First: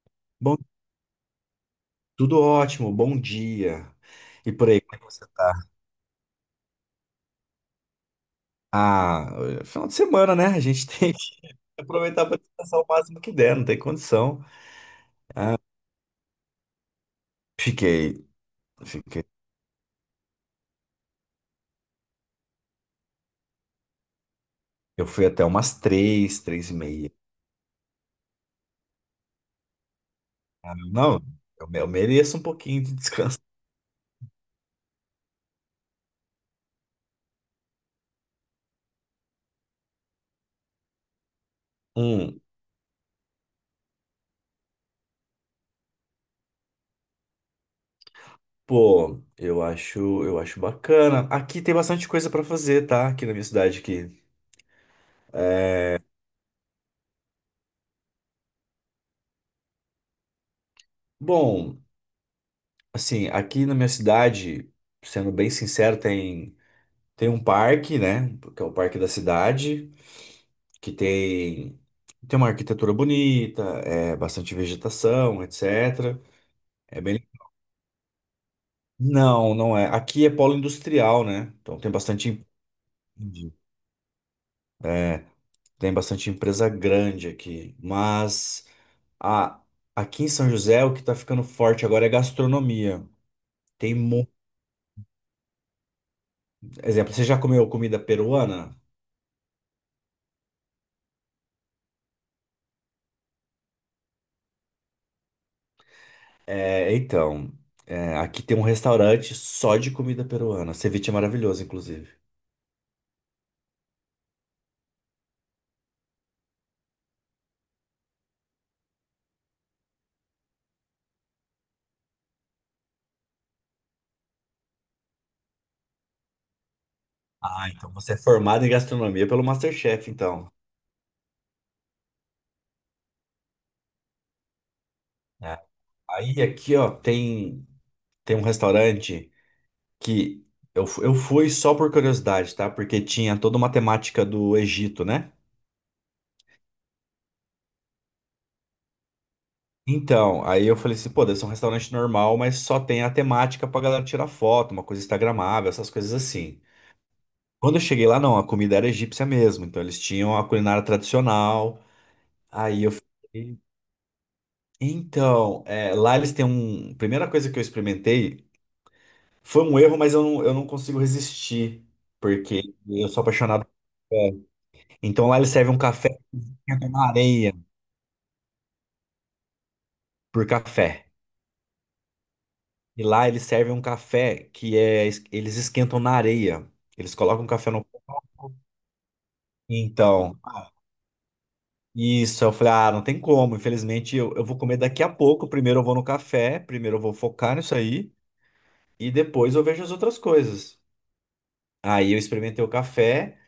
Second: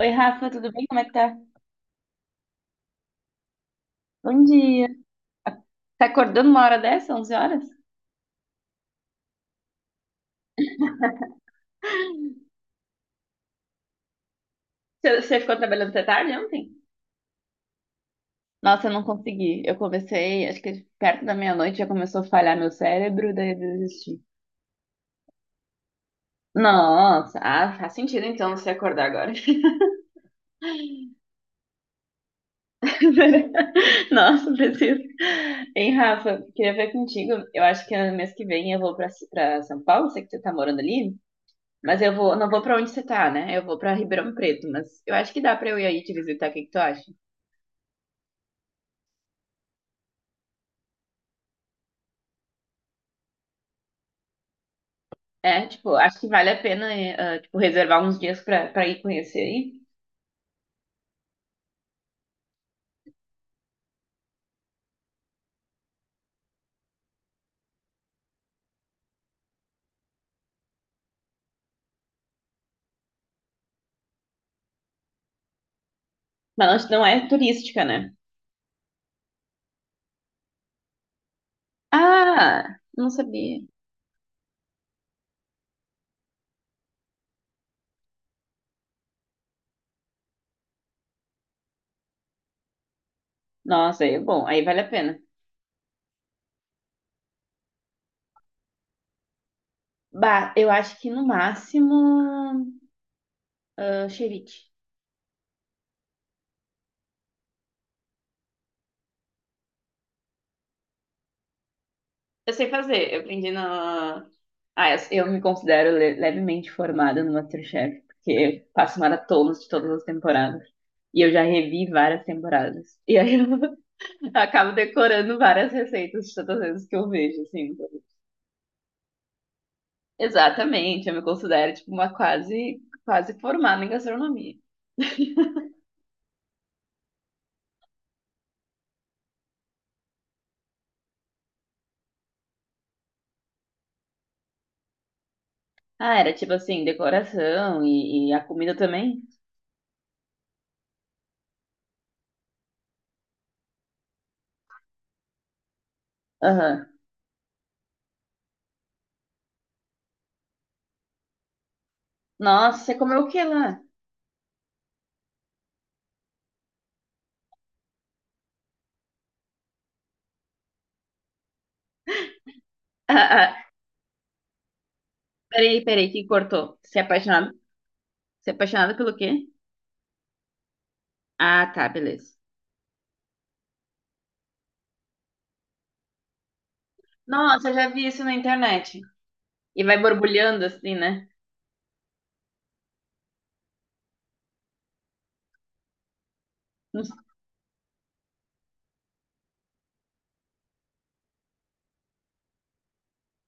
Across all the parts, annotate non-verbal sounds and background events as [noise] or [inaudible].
Oi, Rafa, Bom, tudo bem? Como é que tá? tudo ótimo, bom dia. Bom E por aí, dia. como é que você tá? Tá acordando uma hora dessa, 11 horas? Ah, final de semana, né? A gente tem que [laughs] aproveitar para descansar o máximo que der, não tem condição. Você ficou trabalhando até tarde ontem? Fiquei, Nossa, eu não fiquei. consegui. Eu comecei, acho que perto da meia-noite já começou a falhar meu cérebro, daí eu desisti. Eu fui até umas três, três e meia. Nossa, faz sentido então você acordar agora. [laughs] Ah, não, eu mereço um pouquinho de descanso. Nossa, preciso. Hein, Rafa, queria ver contigo. Eu acho que mês que vem eu vou pra São Paulo, sei que você tá morando ali, mas eu vou, Hum, não vou pra onde você tá, né? Eu vou pra Ribeirão Preto, mas eu acho que dá pra eu ir aí te visitar, o que que tu acha? pô, eu acho bacana. Aqui tem bastante coisa para fazer, tá? Aqui na minha cidade aqui. É, tipo, acho que vale a pena, tipo, reservar uns dias pra ir conhecer aí. Bom, assim, aqui na minha cidade, sendo bem sincero, tem um parque, né? Que é o parque da cidade, que tem, tem uma arquitetura bonita, é bastante vegetação, etc. Mas não É não bem. é turística, né? Não, não é. Aqui é polo industrial, né? Então tem bastante. Ah, não sabia. É, tem bastante empresa grande aqui. Mas a, aqui em São José, o que tá ficando forte agora é gastronomia. Tem Nossa, aí é muito. bom, aí vale a pena. Exemplo, você já comeu comida peruana? Bah, eu acho que no máximo, ah, ceviche. É, então, é, aqui tem um restaurante só de comida peruana. Ceviche é maravilhoso, inclusive. Eu sei fazer, eu aprendi na... Ah, eu me considero levemente formada no MasterChef, porque eu faço maratonas de todas as temporadas. E eu já revi várias temporadas. E aí eu [laughs] acabo decorando várias receitas de todas as vezes que eu vejo, Ah, assim. então você é formado em gastronomia pelo MasterChef, então. Exatamente, eu me considero tipo uma quase formada em gastronomia. É. Aí aqui, ó, tem, tem um restaurante que eu fui só por curiosidade, tá? Porque tinha toda uma temática do Egito, né? Ah, era tipo assim, decoração e a comida também? Então, aí eu falei assim, pô, deve ser um restaurante normal, mas só tem a temática pra galera tirar foto, uma coisa instagramável, essas coisas assim. Aham. Quando eu cheguei lá, não, a comida era egípcia mesmo, então eles tinham a culinária tradicional. Nossa, Aí eu você comeu o que fiquei. lá? [laughs] Então, é, lá eles têm um. Primeira coisa que eu experimentei. Foi um erro, mas eu não consigo resistir, porque eu Ah, sou ah, apaixonado por café. Então lá eles servem um peraí, café peraí, que que cortou. esquenta Você é na apaixonado? areia, Você é apaixonado pelo quê? por café. Ah, tá, beleza. E lá eles servem um café que é, es- eles esquentam na areia. Eles colocam Nossa, café eu no. já vi isso na internet. E vai Então, borbulhando assim, né? isso, eu falei, ah, não tem como, infelizmente eu vou comer daqui a pouco. Primeiro eu vou no café, primeiro eu vou Não- focar nisso aí, e depois eu vejo as outras coisas. Aí eu experimentei o café.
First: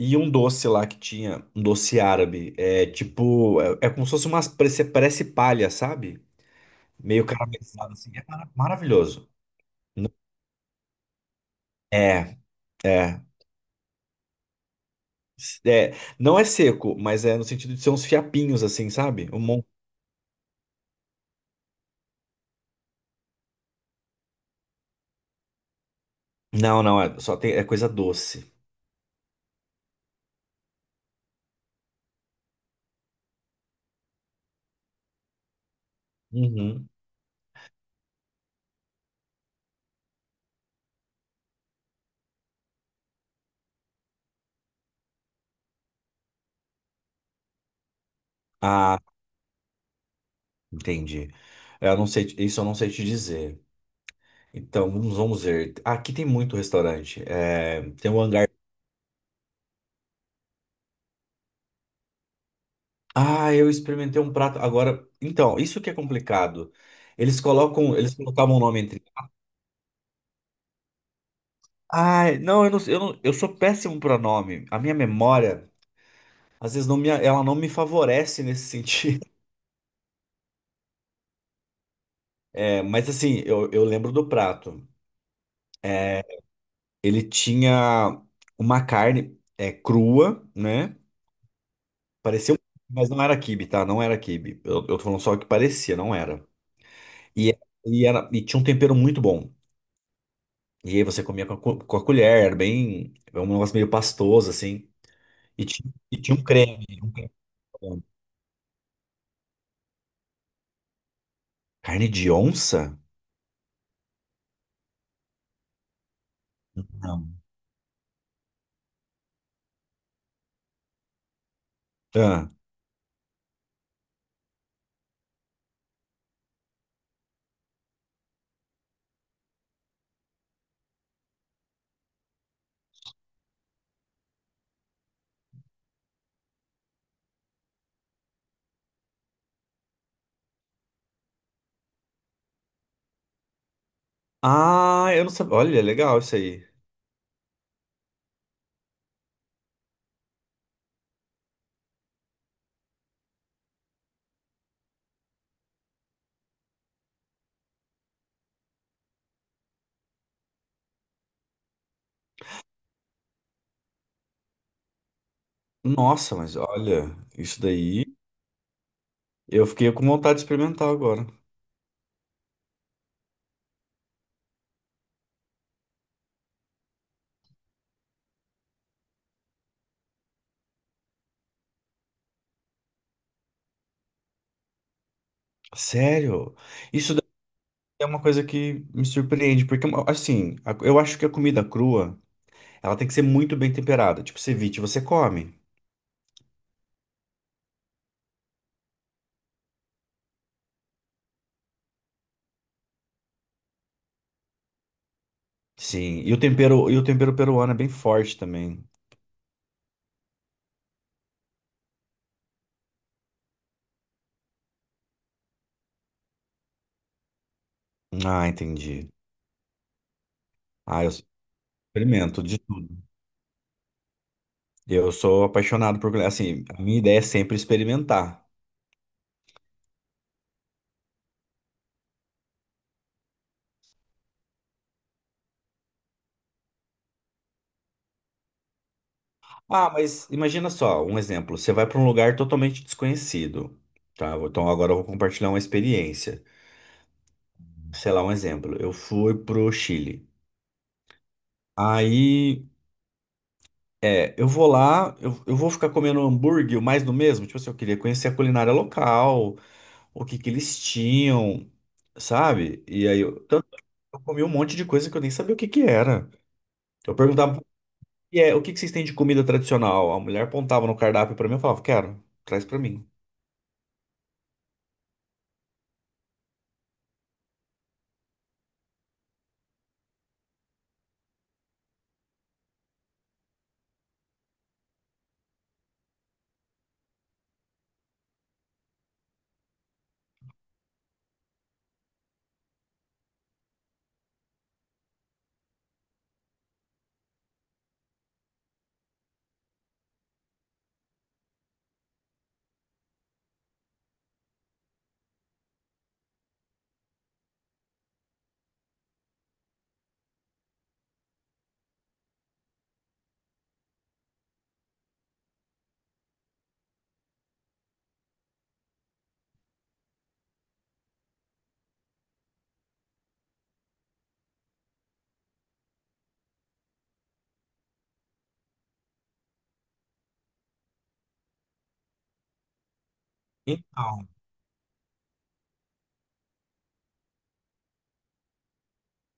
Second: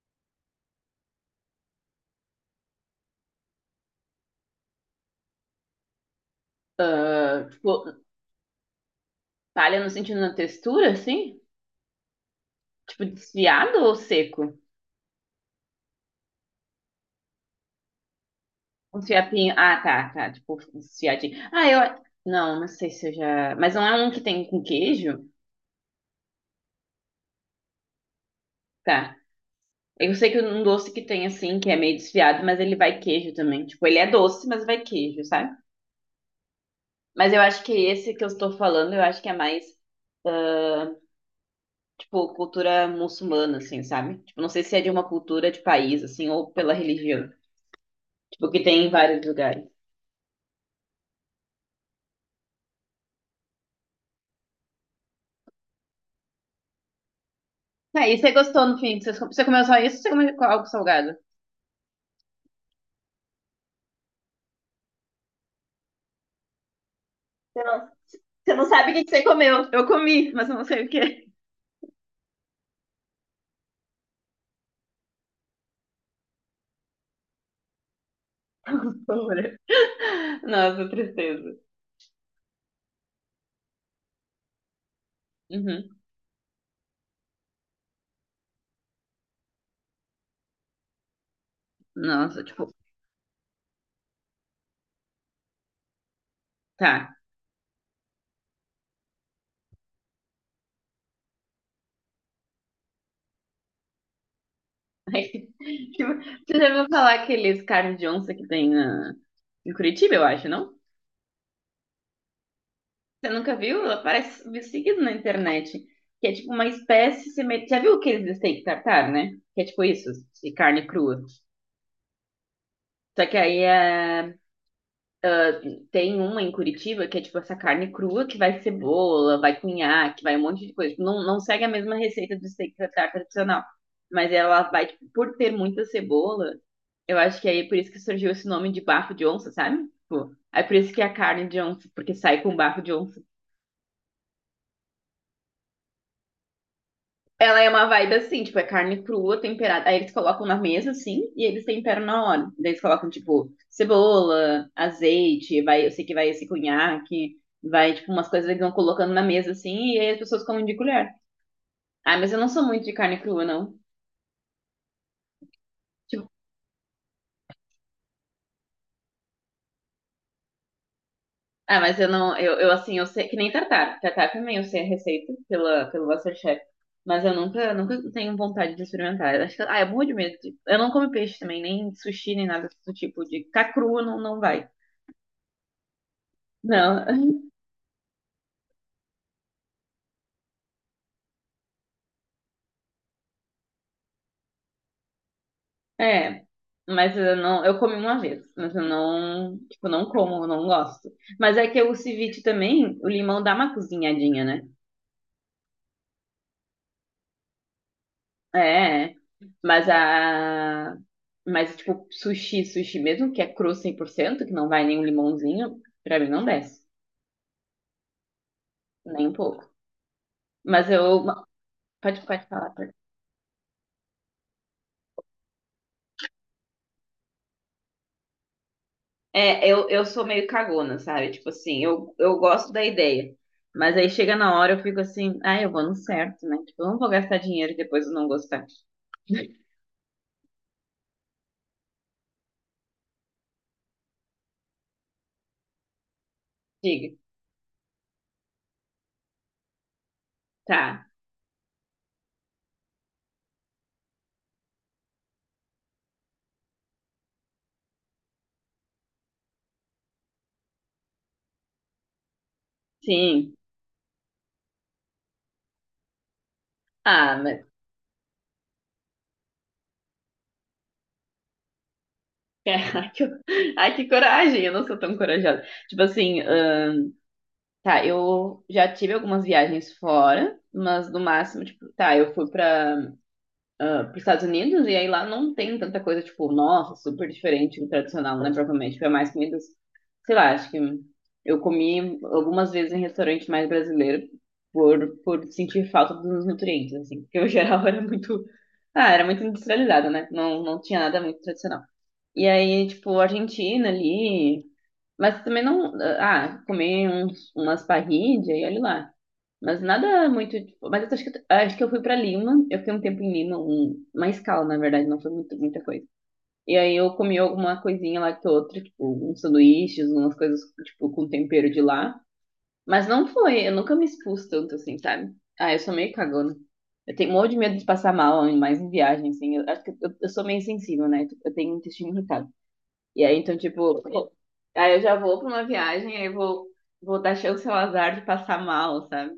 E um doce lá que tinha, um doce árabe. É tipo, é, é como se fosse umas, parece, parece palha, sabe? Meio Tipo, caramelizado assim. É maravilhoso. palha no sentido da textura, assim? É, Tipo, é. desfiado ou seco? É, não é seco, mas é no sentido de ser uns fiapinhos assim, Um sabe? Um fiapinho. mon- Ah, tá, tá. Tipo, um fiadinho. Ah, eu. Não, não sei se eu já. Mas não é um que tem com queijo? Não, não, é, só tem, é coisa doce. Tá. Eu sei que um doce que tem assim, que é meio desfiado, mas ele vai queijo também. Tipo, ele é doce, mas vai queijo, sabe? Uhum. Mas eu acho que esse que eu estou falando, eu acho que é mais, tipo, cultura muçulmana, assim, sabe? Tipo, não sei se é de uma cultura de país, assim, ou pela religião. Tipo, que tem em Ah, vários lugares. entendi. É, eu não sei, isso eu não sei te dizer. Então, vamos ver. Aqui tem muito restaurante. É, Tá, tem e o você hangar. gostou no fim? Você comeu só isso ou você comeu algo salgado? Ah, eu experimentei um prato agora. Então, isso que é complicado. Eles Você não, colocam, eles você colocavam o não nome sabe o entre. que que você comeu. Eu comi, mas eu não sei o que. Ah, não, eu sou péssimo para nome. A minha memória, às vezes ela não me favorece nesse sentido. [laughs] Bora. Nossa, tristeza. É, mas assim, eu lembro do prato. Uhum. Ele tinha uma carne é, crua, né? Nossa, Parecia, um- tipo, mas não era quibe, tá? Não era quibe. Eu tô falando só que parecia, não era. tá. E, e era, e tinha um tempero muito bom. E aí você comia com com a colher, era bem. Era um negócio meio pastoso, assim. Aí, [laughs] tipo, E tinha um você já creme, ouviu um falar creme. aqueles carnes de onça que tem na... em Curitiba, eu acho, não? Carne de onça? Você nunca viu? Ela aparece seguido na internet. Que é tipo uma espécie Não. semelhante. Já viu aqueles steak tartar, né? Que é tipo isso, de carne crua. Ah, Só que aí é tem uma em Curitiba que é tipo essa carne crua que vai cebola, vai cunhaque, vai um monte de coisa. Tipo, não segue a mesma receita do steak tartar tradicional. Mas ela vai, tipo, por ter muita cebola, eu acho que aí é por isso que surgiu esse nome de bafo de onça, sabe? Tipo, é por isso que é a carne de onça, porque sai com bafo de onça. ah, eu não sabia. Olha, legal isso aí. Ela é uma vibe assim, tipo, é carne crua, temperada. Aí eles colocam na mesa, assim, e eles temperam na hora. Daí eles colocam, tipo, cebola, azeite, vai, eu sei que vai esse cunhaque, vai, tipo, umas coisas que eles vão colocando na mesa, assim, e aí as pessoas comem de colher. Ah, mas eu não sou muito de carne crua, não. Tipo, Nossa, mas olha, isso daí. Eu fiquei com vontade de experimentar agora. ah, mas eu não, eu assim, eu sei, que nem tartar. Tartar também eu sei a receita pelo Masterchef. Mas eu nunca tenho vontade de experimentar. Eu acho que, ah, é morro de medo. Eu não como peixe também, nem sushi, nem nada do tipo de. Ficar crua não, não vai. Sério? Não, Isso daí [laughs] é uma coisa que me surpreende, porque, assim, a- eu acho que a comida crua, ela tem que ser muito bem temperada. Tipo, ceviche você come. é. Mas eu não, eu comi uma vez, mas eu não, tipo, não como, eu não gosto. Mas é que o ceviche também, o limão dá uma cozinhadinha, né? Sim, e o tempero peruano é bem forte também. É, mas mas tipo, sushi mesmo, que é cru 100% que não vai nem um limãozinho, pra mim não desce, Ah, entendi. nem um pouco. Mas Ah, eu eu, experimento pode de falar, tudo. Eu sou apaixonado por, assim, a minha ideia é sempre experimentar. É, eu sou meio cagona, sabe? Tipo assim, eu gosto da ideia. Mas aí chega na hora, eu fico assim, ah, eu vou no certo, né? Tipo, eu não vou gastar dinheiro e depois eu não gostar. [laughs] Ah, mas imagina só, um exemplo, você vai para um lugar totalmente desconhecido, tá? Então agora eu vou compartilhar uma experiência. Diga, Sei lá, um exemplo, eu fui pro Chile. tá, Aí, é, eu vou lá, eu vou ficar comendo hambúrguer, mais do mesmo, tipo assim, eu queria conhecer a culinária local, o que que eles tinham, sabe? E aí, eu, sim. tanto que eu comi um monte de coisa que eu nem sabia o que que era. Eu Ah, mas. perguntava. [laughs] E é, o que que vocês têm de comida tradicional? A mulher apontava no cardápio pra mim e falava, quero, traz pra mim. Ai, que, ai, que coragem, eu não sou tão corajosa. Tipo assim, tá, eu já tive algumas viagens fora, mas no máximo, tipo, tá, eu fui pra ah, para os Estados Unidos, e aí lá não tem tanta coisa, tipo, nossa, super diferente do tradicional, né? Provavelmente é mais comidas, sei lá, acho que eu comi algumas vezes em restaurante mais brasileiro por sentir falta dos nutrientes, assim, porque o geral [laughs] era muito, era muito industrializado, né? Não, não tinha nada muito tradicional. E aí, tipo, Argentina ali, mas também não, ah, comer umas parrillas e olha lá. Mas nada muito. Tipo, mas eu acho que eu fui pra Lima. Eu fiquei um tempo em Lima, uma escala, na verdade, não foi muito, muita coisa. E aí eu comi alguma coisinha lá que outra, tipo, uns sanduíches, umas coisas, tipo, com tempero de lá. Mas não foi, eu nunca me expus tanto assim, sabe? Ah, eu sou meio cagona. Eu tenho um monte de medo de passar mal, ainda mais em viagem, assim. Eu acho que eu sou meio sensível, né? Tipo, eu tenho intestino irritado. E aí, então, tipo, Então. pô, aí eu já vou pra uma viagem, aí eu vou, vou dar chance ao azar de passar mal, sabe?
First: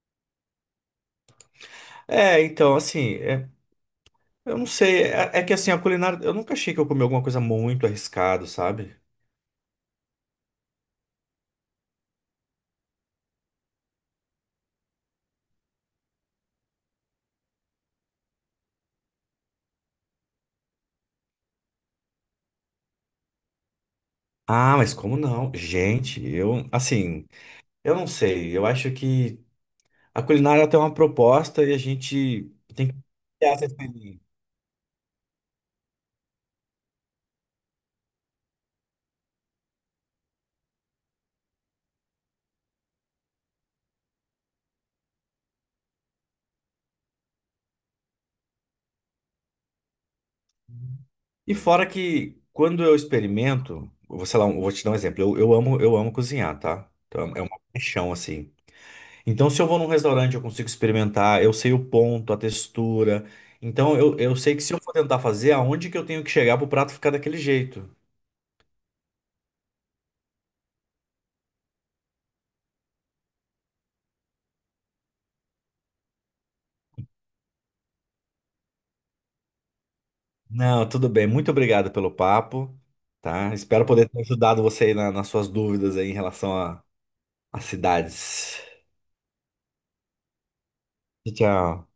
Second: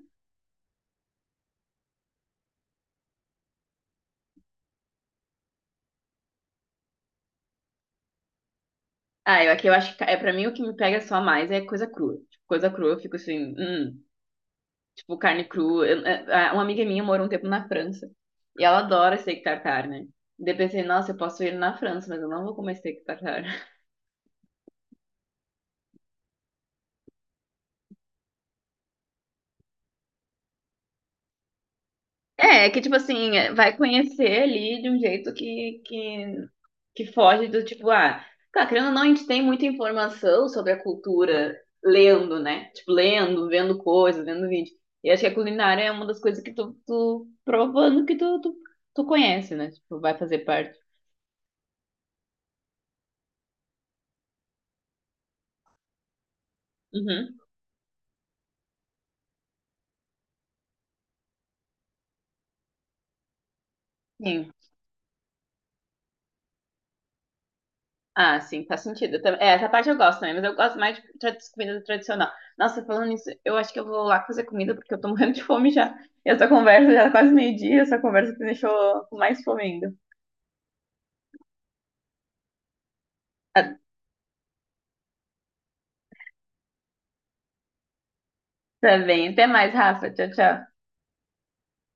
É, então, assim, é, eu não sei. É, é que assim, a culinária. Eu nunca achei que eu comi alguma coisa muito arriscado, sabe? Ah, eu aqui eu acho que é para mim o que me pega só mais é coisa crua. Tipo, coisa crua, eu fico assim, tipo carne crua. É, é, uma amiga minha morou um tempo na França e ela adora steak tartar, né? Daí eu pensei, nossa, eu posso ir na França, mas eu não vou comer steak tartar. [laughs] Ah, mas como não? Gente, eu, assim, eu não sei. Eu acho que a culinária tem uma proposta e a gente É, é que tem que tipo assim, é, criar essa vai experiência. conhecer ali de um jeito que foge do tipo, ah, tá, querendo ou não, a gente tem muita informação sobre a cultura lendo, né? Tipo, lendo, vendo coisas, vendo vídeo. E acho que a culinária é uma das coisas que tu provando que tu conhece, né? Tipo, vai fazer parte. E fora que quando eu experimento, eu vou, sei lá, eu vou te dar um exemplo. Eu amo cozinhar, tá? Então Uhum. é uma paixão assim. Então, se eu vou num restaurante, eu consigo experimentar, eu sei o ponto, a textura. Então, eu Sim. sei que se eu for tentar fazer, aonde que eu tenho que chegar para o prato ficar daquele jeito? Ah, sim, faz sentido. Eu tam- É, essa parte eu gosto também, mas eu gosto mais de comida tradicional. Nossa, falando nisso, eu acho que eu vou lá fazer comida porque eu tô morrendo de fome já. E essa conversa já é quase meio-dia, essa conversa que me deixou com mais fome ainda. Não, tudo bem. Muito obrigado pelo papo, tá? Ah, Espero poder ter ajudado você aí nas suas dúvidas aí em relação a cidades. tá bem, até mais, Rafa. Tchau, tchau. Tchau.